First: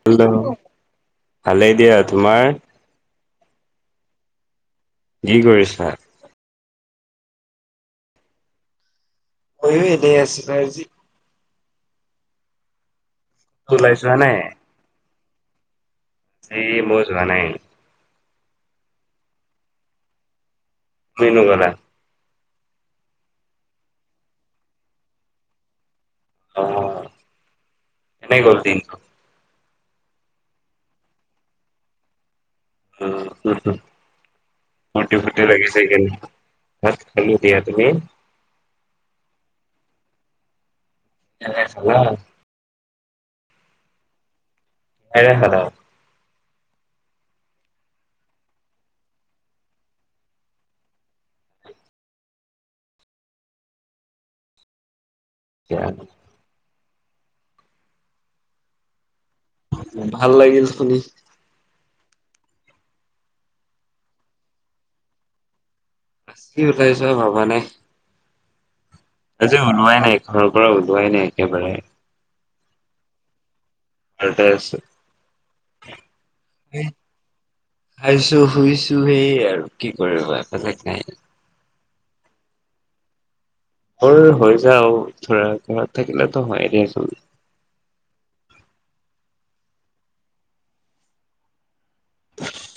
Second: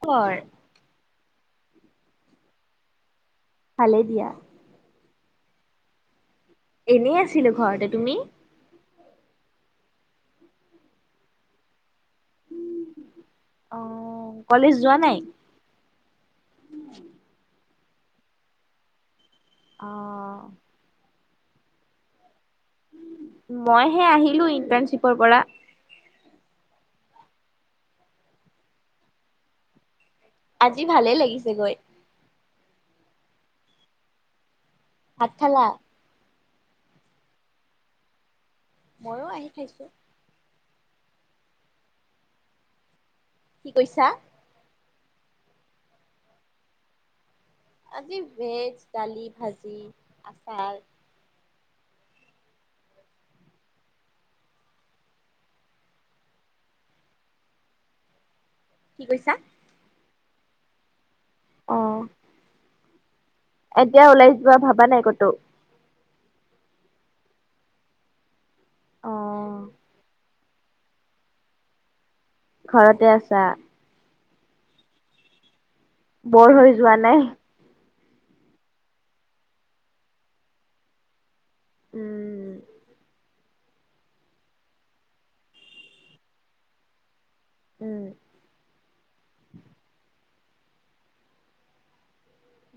Hello খবৰ ভালেই দিয়া তোমাৰ। ভালে দিয়া। কি কৰিছা? এনেই আছিলো ঘৰতে তুমি? ময়ো এনেই আছিলো আজি। ওলাই যোৱা অ', কলেজ যোৱা নাই। সেই মযোৱা নাই। আহ। মনু কা [unintelligible] মইহে আহিলো ইন্টাৰ্ণশ্বিপৰ পৰা। অ এনেই গ'ল দিনটো আজি ভালে লাগিছে গৈ। অ মটি ভাত ফটে খালা? লাগেছে কিনে [unintelligible] ভাত খালো দিয়া। তুমি? মইো আহি খাইছো। এনেই আছা ন। কি কৈছা? এ খাদ [unintelligible] আজি ভেজ। দালি, ভাজি, আচাৰ কিয়া। কি কৈছা? ভাল লাগিল শুনি। অ এতিয়া ওলাই যোৱা ভাবা নাই কতো? আ কি ওলাইছো ভাবা নাই। আজি ওলোৱাই নাই, ঘৰৰ পৰা ওলোৱাই নাই একেবাৰে। ঘৰতে আছা? ঘৰতে আছো। ব'ৰ হৈ যোৱা নাই? খাইছো শুইছো হেই আৰু কি কৰিব। বেলেগ নাই। উম ব'ৰ হৈ যাওঁ, ধৰা ঘৰত থাকিলেতো হয়ে দিয়া চোন উম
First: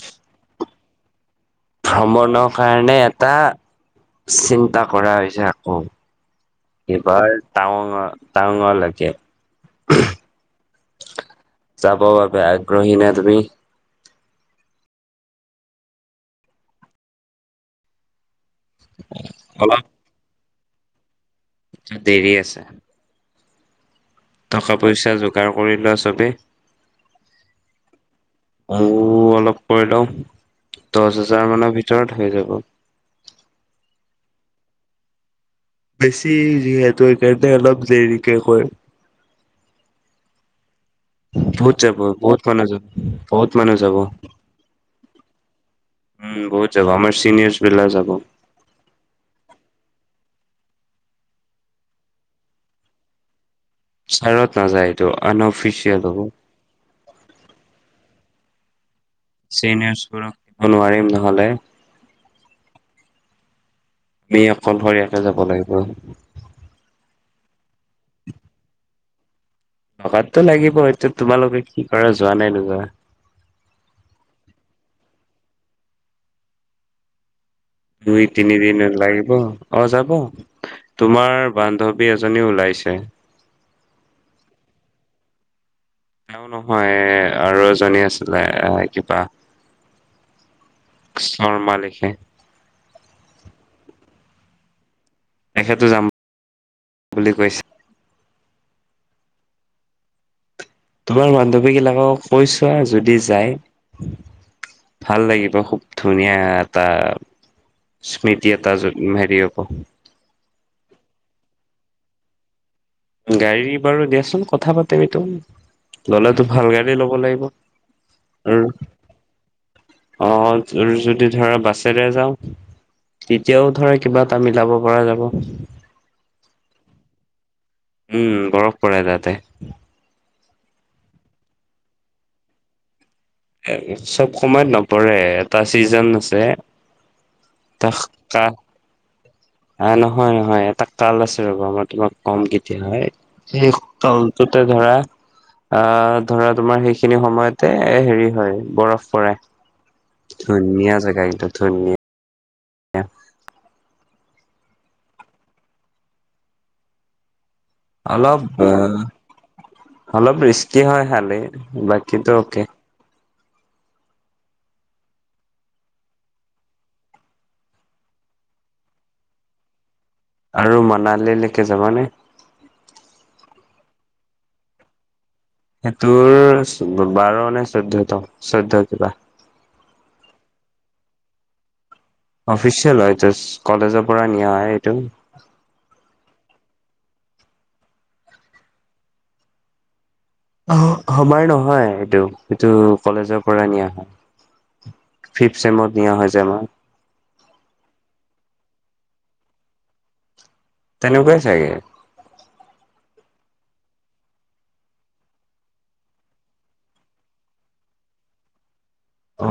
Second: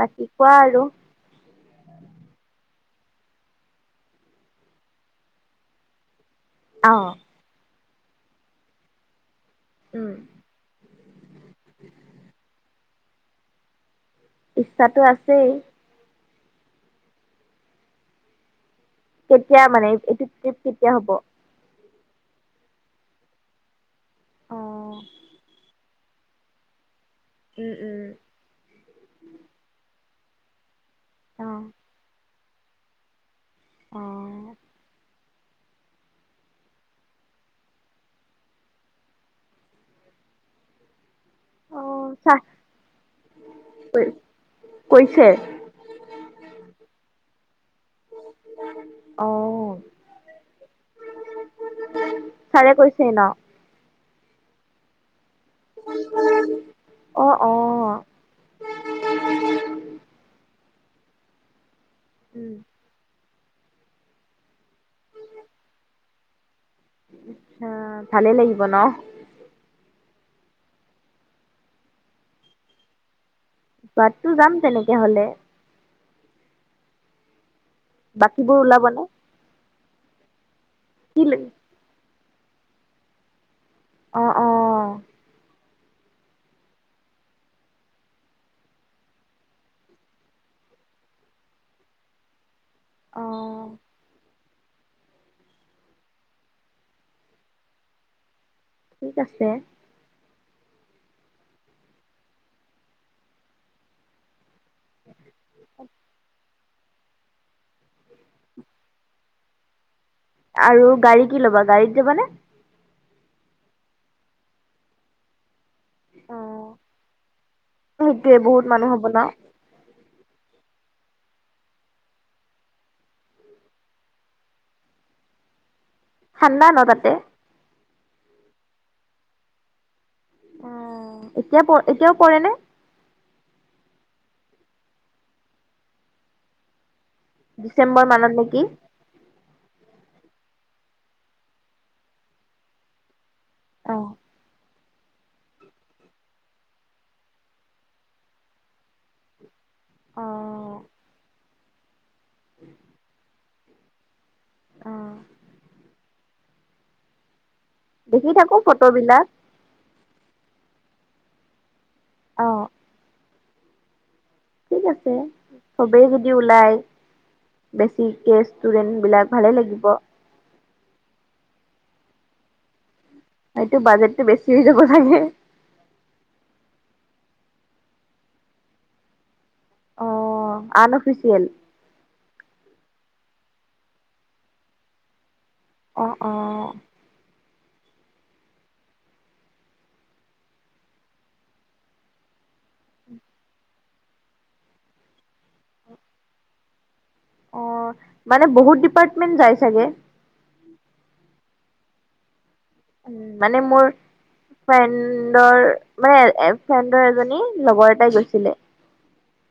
বাকী কোৱা আৰু? ভ্ৰমণৰ কাৰণে এটা চিন্তা কৰা হৈছে আকৌ অ ইবাৰ টাৱাং টাৱাংলৈকে উম যাব বাবে আগ্ৰহী নে তুমি? ইচ্ছাটো আছেই কেতিয়া অলপ মানে এইটো ট্ৰিপ কেতিয়া হ'ব? দেৰি আছে। টকা -পইচা যোগাৰ কৰি লোৱা চবেই উম উম মোৰো অলপ কৰি লওঁ দহ হেজাৰ অ', মানৰ ভিতৰত হৈ যাব। অ', বেছি যিহেতু সেকাৰণে অলপ দেৰিকে কৰিম। বহুত যাব অ', চা বহুত মানুহ যাব বহুত মানুহ যাব কৈছে? উম বহুত যাব আমাৰ চিনিয়ৰ্চ বিলাক যাব অ', ছাৰে কৈছে ন। ছাৰত নাযায় এইটো আনঅফিচিয়েল হ'ব অ', অ', চিনিয়ৰছবোৰক ল'ব নোৱাৰিম নহ'লে উম আমি অকলশৰীয়াকে যাব লাগিব। আা ভালে লাগিব ন লগাতটো লাগিব এইটো তোমালোকে কি কৰা যোৱা নাই নোযোৱা যোৱাতটো যাম তেনেকে হলে দুই, তিনি বাকীবোৰ দিনত ওলাবনে? লাগিব অ'যাব কি তোমাৰ বান্ধৱী এজনী ওলাইছে অ', অ', এও নহয় আৰু এজনী আছিলে এ কিবা শৰ্মা লিখে অ', তেখেতো যাম বুলি কৈছে ঠিক আছে। তোমাৰ বান্ধৱী বিলাকক কৈছোৱা যদি যায়। ভাল লাগিব খুব ধুনীয়া তাৰ স্মৃতি এটা হেৰি হ'ব আৰু গাড়ী কি ল'বা গাড়ীত যাবানে? গাড়ী বাৰু দিয়াচোন কথা পাতিম সেইটো। ললেতো ভাল গাড়ী ল'ব লাগিব সেইটোয়ে বহুত আৰু মানুহ হ'ব ন? অ', যদি ধৰা বাছেৰে যাওঁ তেতিয়াও ধৰা কিবা এটা মিলাব পৰা যাব। ঠাণ্ডা ন তাতে? উম, বৰফ পৰে তাতে। উম, এতিয়া প এতিয়াও পৰে নে? এ চব সময়ত নপৰে এটা চিজন আছে ডিচেম্বৰ মানত নেকি? অ', নহয় নহয় এটা কাল আছে ৰবা মই তোমাক কম কেতিয়াবা। সেই অ'। কালটোতে ধৰা আ, ধৰা তোমাৰ সেইখিনি সময়তে এ হেৰি হয়, বৰফ পৰে অ', ধুনীয়া জেগা সেইটো ধুনীয়া এ অ', দেখি অলপ থাকো ফটোবিলাক অলপ ৰিস্কি হয় হালে বাকীটো অ', অ'কে। ঠিক আছে সবেই যদি ওলাই। বেছিকে ষ্টুডেণ্ট বিলাক ভালে লাগিব। আৰু মানালীলৈকে যাবানে? এইটো বাজেটটো বেছি হৈ যাব চাগে। সেইটোৰ বাৰ নে চৈধ্য ত' চৈধ্য কিবা অ', আন অফিচিয়েল। অফিচিয়েল হয় যচ কলেজৰ পৰা নিয়া এইটো। অ', অ', অ সমৰ নহয় এইটো সেইটো কলেজৰ পৰা নিয়া হয় ফিফ চেমত নিয়া হৈ যায় আমাৰ অ মানে বহুত ডিপাৰ্টমেন্ট যাই চাগে তেনেকুৱাই ছাগে উ মানে মোৰ ফ্ৰেণ্ডৰ মানে ফ্ৰেণ্ডৰ এজনী লগৰ এটাই গৈছিলে। অ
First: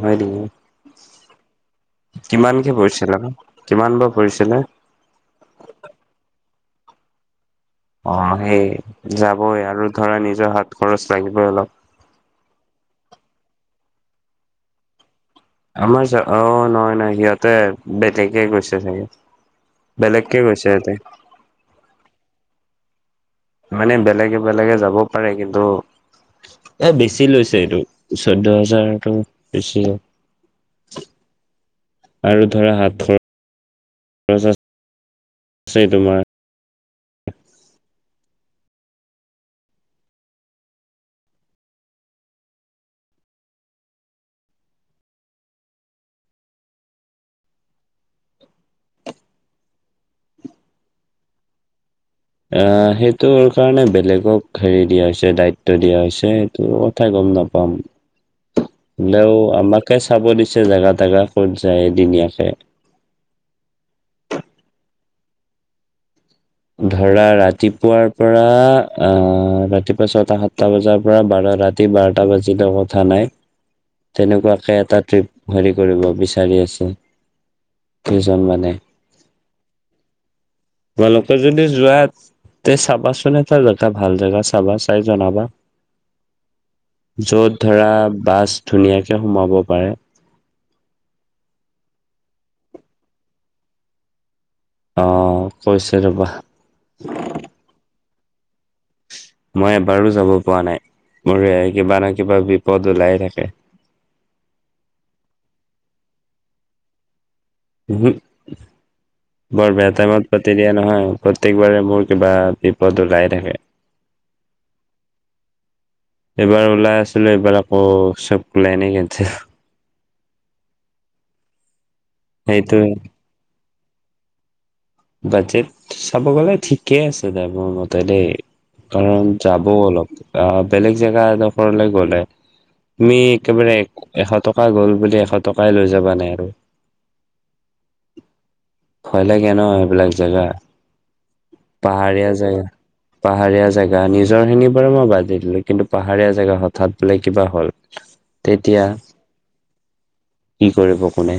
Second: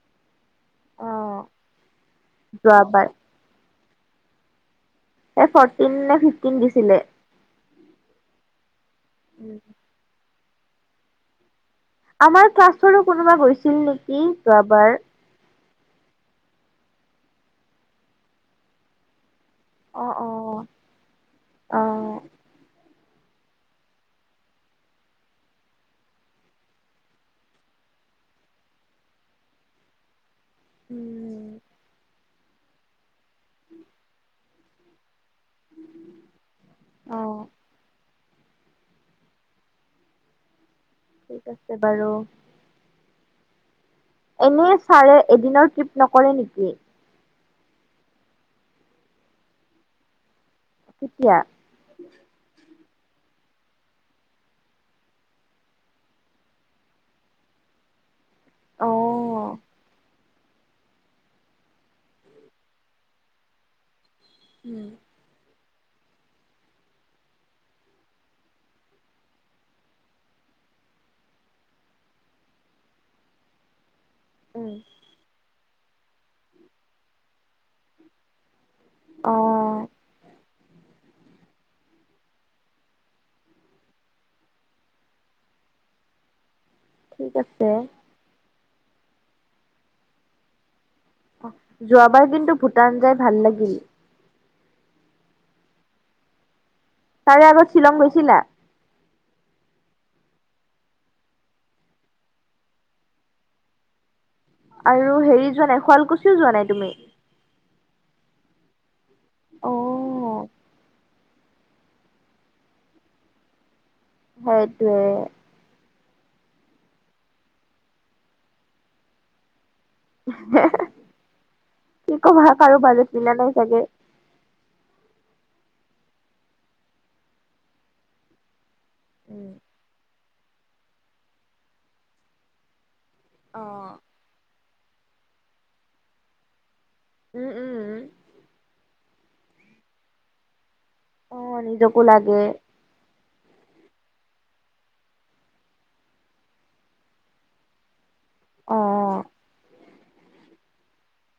হয় নেকি অ', কিমানকে যোৱাবাৰ পৰিছিল? কিমান বা পৰিছিলে? কিন দিছিলে অ', সেই যাবই আৰু ধৰা নিজৰ হাত খৰচ লাগিবই অলপ। আমাৰ ক্লাছৰো কোনোবা গৈছিল নেকি যোৱাবাৰ। আমাৰ অ', নহয় নহয় সিহঁতে বেতেগে গৈছে চাগে। অ', বেলেগকে অ'। গৈছে সিহঁতে। অ', মানে বেলেগে বেলেগে যাব পাৰে কিন্তু এ বেছি লৈছে এইটো চৈধ্য হাজাৰটো বেছিয়ে। উম, আৰু ধৰা হাতৰ উম তাৰ পিছত সেই তোমাৰ অ ঠিক আছে বাৰু এনে ছাৰে এদিনৰ ট্ৰিপ নকৰে নেকি? তেতিয়া অ সেইটো কাৰণে বেলেগক হেৰি দিয়া হৈছে দায়িত্ব দিয়া হৈছে সেইটো কথা গম নাপাওঁ উম অ হলেও আমাকে চাব দিছে জাগা তাগা ক'ত যায় এদিনীয়াকে। উম ধৰা ৰাতিপুৱাৰ পৰা আহ ৰাতিপুৱা ছয়টা সাতটা বজাৰ পৰা বাৰ ৰাতি বাৰটা বাজিলেও কথা নাই উম, তেনেকুৱাকে এটা ট্ৰিপ হেৰি কৰিব বিচাৰি আছো কেইজন মানে আহ। ভাল তই যদি যোৱা তই চাবাচোন এটা জেগা ভাল জেগা চাবা চাই জনাবা। ঠিক য'ত আছে ধৰা বাছ ধুনীয়াকে সোমাব পাৰে। যোৱাবাৰ কিন্তু ভূটান যাই ভাল লাগিল। আহ কৈছে ৰবা। তাৰে আগত [unintelligible] মই এবাৰো যাব পৰা নাই, মোৰ কিবা নহয় কিবা বিপদ ওলাই থাকে। আৰু হেৰি যোৱা নাই, শুৱালকুছিও যোৱা নাই তুমি? অ বৰ বেয়া টাইমত পাতি দিয়া নহয়। প্ৰত্যেকবাৰে মোৰ কিবা বিপদ ওলাই থাকে। হয় দেই। এইবাৰ ওলাই আছিলো এইবাৰ আকৌ চব লাইনে কেন্সেল। কি কবা, কাৰো সেইটোৱে বাজেট মিলা নাই চাগে। বাজেট চাব গ'লে ঠিকে আছে দা মোৰ মতে দেই। কাৰণ উম, যাবও অলপ, আহ বেলেগ জেগা এডোখৰলৈ গলে তুমি অ একেবাৰে এশ টকা গ'ল বুলি এশ টকাই লৈ যাবা নে আৰু। উম উম ভয় লাগে ন সেইবিলাক জেগা। অ নিজকো পাহাৰীয়া লাগে। জেগা পাহাৰীয়া জেগা নিজৰ খিনিৰ বোৰ মই বাদেই দিলো, কিন্তু পাহাৰীয়া জেগা হঠাৎ বোলে কিবা হ'ল। অ তেতিয়া কি কৰিব কোনে।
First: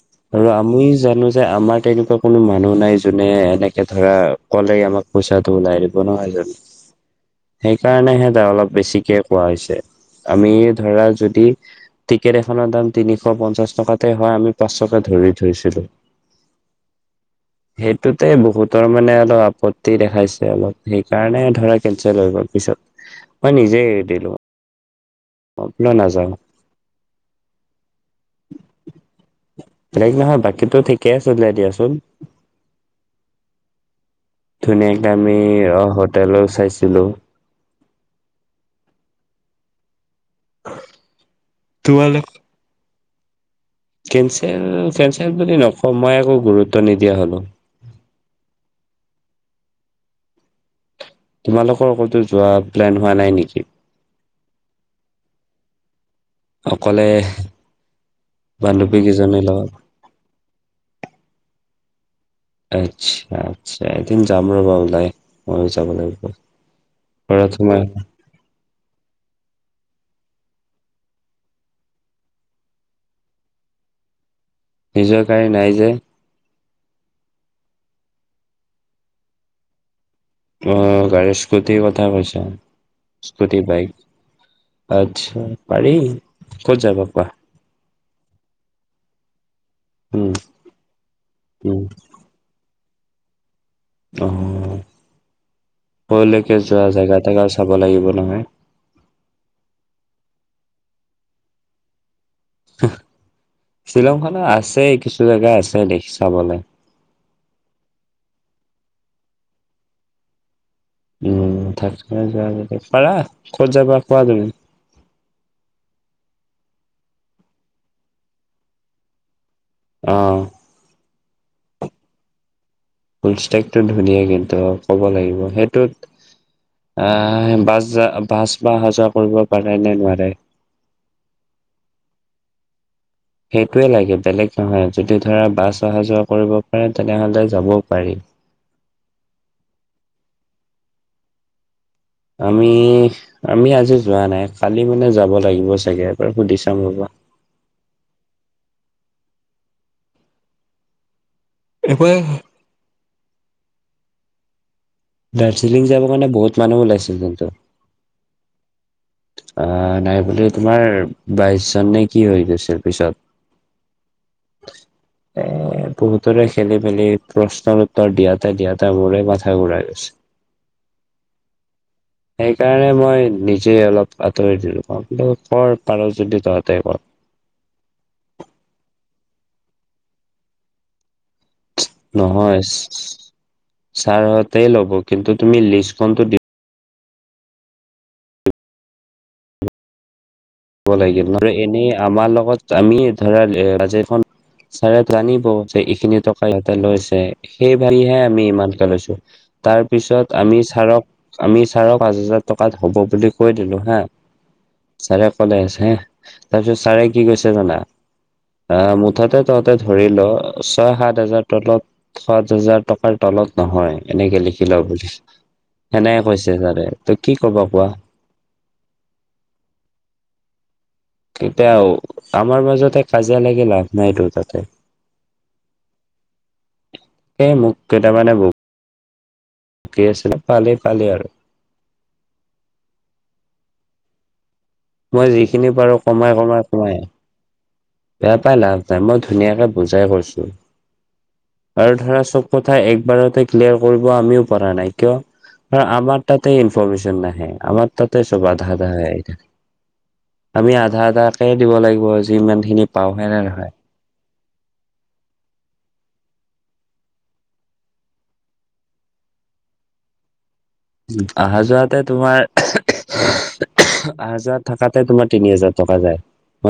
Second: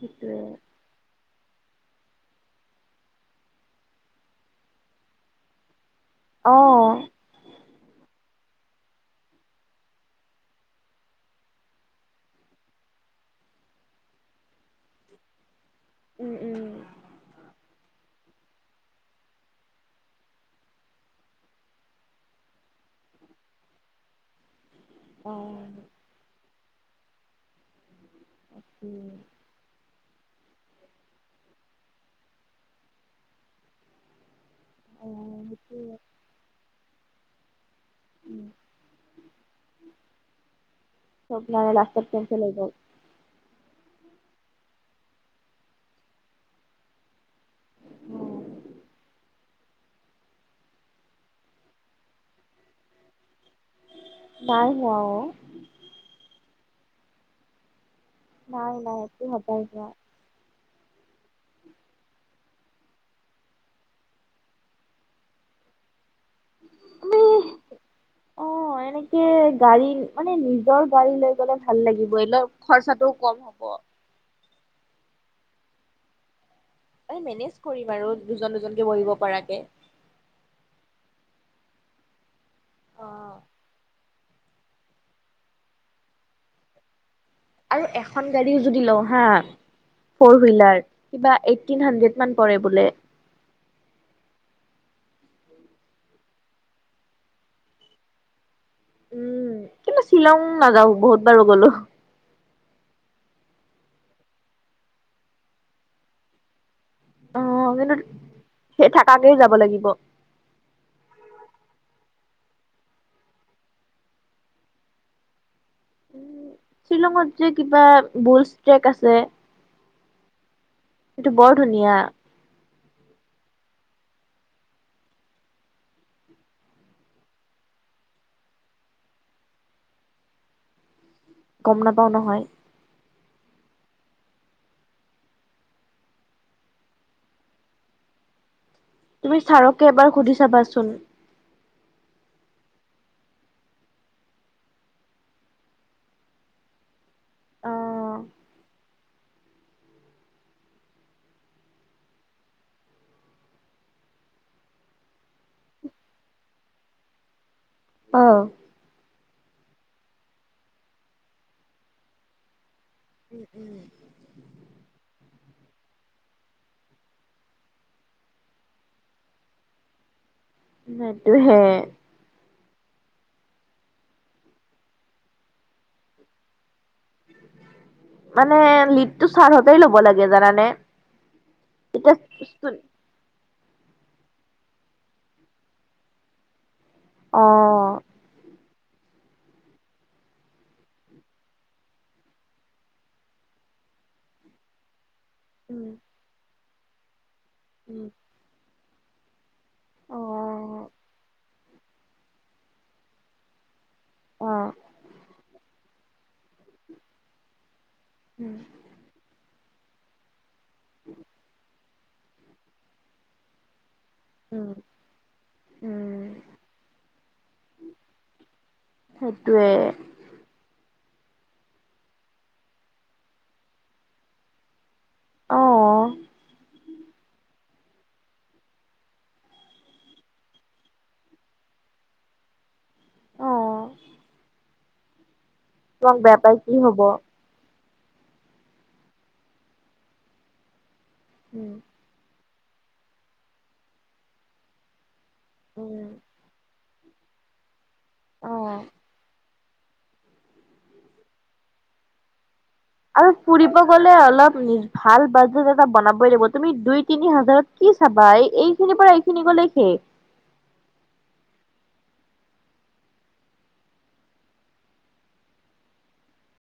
সেইটোৱে আৰু আমি জানো যে আমাৰ তেনেকুৱা কোনো মানুহ নাই যোনে এনেকে ধৰা কলেই আমাক পইচাটো ওলাই। অ সেইকাৰণেহে ত অলপ বেছিকে কোৱা হৈছে। আমি ধৰা যদি টিকেট এখনৰ দাম তিনিশ পঞ্চাশ টকাতে হয় আমি পাঁচশকে ধ ধৰি থৈছিলো। উম, উম। সেইটোতে বহুতৰ মানে অলপ আপত্তি দেখাইছে অলপ সেইকাৰণে ধৰা কেনচেল হৈ গল। পিছত মই নিজে এৰি দিলো, অ অব‌‌ মই নাযাওঁ। অে হেৰি নহয় বাকীটো ঠিকেই আছিলে দিয়াচোন। অ ধুনীয়াকে আমি সেইটোৱে হোটেলো চাইছিলো। উম অ সপ্নানে লাষ্ট্ত কেঞ্চ হৈ গ'ল। কেন্সেল কেন্সেল বুলি নকওঁ মই একো গুৰুত্ব নিদিয়া হলো। তোমালোকৰ কতো যোৱা প্লেন হোৱা নাই নেকি। বাই হ। অকলে নাই, বান্ধৱী নাই এইটো কেইজনীৰ হ'বই লগত ন। আচ্ছা, আচ্ছা এদিন যাম ৰবা ওলাই মই যাব লাগিব। তুমি ঘৰত সোমাই অ', এনেকে গাড়ী মানে নি নিজৰ গাড়ী লৈ গ'লে ভাল লাগিব এই খৰচাটোও কম হব। নিজৰ গড়ী নাই যে মেনেজ কৰিম আৰু দুজন দুজনকে বহিব পৰাকে। অ', গাড়ীৰ স্কুটিৰ কথা কৈছা অ স্কুটি বাইক আচ্ছা পাৰি ক'ত যাবা কোৱা। আৰু এখন গাড়ীও যদি লওঁ হা উম ফ'ৰ হইলাৰ কিবা উম এটিনহানড্ৰে মান পৰে বোলে। অ'। কলৈকে যোৱা জেগা তেগা আৰু চাব লাগিব নহয়। উম, কিন্তু শ্বিলং নাযাও বহুত বাৰো গলো। শ্বিলং খত আছে কিছু জেগা আছে দেখি চাবলৈ। আহ, কিন্তু সেই থাকাকেই যাব লাগিব। উম, থাক যোবা পাৰা ক'ত যাবা পোৱা তুমি। উ শ্বিলঙত যে কিবা বুলছ ট্ৰেক আছে। আহ। এইটো বৰ ধুনীয়া। [unintelligible] ধুনীয়া কিন্তু ক'ব লাগিব সেইটোত আহ বাছ বাছ বা অহা যোৱা কৰিব পাৰে নে নোৱাৰে। গম নাপাও নহয়। সেইটোৱে লাগে বেলেগ নহয় যদি ধৰা বাছ অহা যোৱা কৰিব পাৰে তেনেহলে যাবও পাৰি। তুমি ছাৰকে এবাৰ সুধি চাবাচোন। আমি আমি আজি যোৱা নাই কালি মানে যাব লাগিব চাগে এবাৰ সুধি চাম ৰবা। অ'। [inaudible] দাৰ্জিলিং যাবৰ কাৰণে বহুত মানুহ ওলাইছিল কিন্তু। অ'। অ', নাই বুলি তোমাৰ বাইশ জন নে কি হৈ গৈছিল। পিছত উম, উম। এ বহুতৰে খেলি মেলি প্ৰশ্নৰ উত্তৰ দিয়াতে দিয়াতে মোৰে মাথা ঘূৰাই গৈছে। নটো হে সেইকাৰণে মই নিজে অলপ আঁতৰি দিলো কওঁ কিন্তু কৰ পাৰ যদি তহঁতে কৰ। মানে লিডটো ছাৰহতেই ল'ব লাগে জানানে? নহয় তেতিয়া ছাৰহঁতে ল'ব কিন্তু তুমি লিষ্টখনতো দি অ', [unintelligible] এনেই আমাৰ লগত আমি ধৰা এ বাজেট খন চাৰে জানিব যে উম, এইখিনি টকা ইহঁতে লৈছে সেই উম, ভাবিহে আমি ইমান লৈছো তাৰ পিছত আমি অ', ছাৰক আমি ছাৰক পাঁচ হাজাৰ টকাত হ'ব বুলি কৈ দিলো হা। অ', ছাৰে কলে আছে হে তাৰপিছত ছাৰে কি কৈছে জানা। উম, আহ মুঠতে তহঁতে ধৰি ল ছয় সাত হাজাৰ তলত সাত হাজাৰ টকাৰ তলত নহয়। এনেকে লিখি উম। ল বুলি উম, সেনেকে কৈছে ছাৰে তই কি কব কোৱা। সেইটোয়ে। এতিয়া আমাৰ মাজতে কাজিয়া লাগিল লাভ নাইতো তাতে। অ', এই মোক কেইটামানে বোক কি আছিলোঁ পালে পালে আৰু। [inaudible] মই যিখিনি পাৰোঁ তোমাক বেয়া পাই কি হব কমাই-কমাই-কমাই বেয়া পাই লাভ নায়, মই ধুনীয়াকৈ বুজাই কৈছো উম, আৰু ধৰা চব কথা একবাৰতে ক্লিয়াৰ কৰিব আমিও পৰা নাই কিয় কাৰণ উম, আমাৰ তাতে [unintelligible] নাহে আমাৰ তাতে চব আধা অ'। আধা হৈ থাকে আমি আধা আধাকে দিব লাগিব যিমান খিনি পাওঁ হয় আৰু নে নহয় ফুৰিব গ'লে অলপ ভাল বাজেট এটা বনাবই লাগিব, তুমি দুই তিনি হাজাৰত কি চাবা এই এইখিনিৰ পৰা এইখিনি লৈখে উম, অহা যোৱাতে তোমাৰ আহা যোৱা থাকাতে তোমাৰ তিনি হাজাৰ টকা যায়।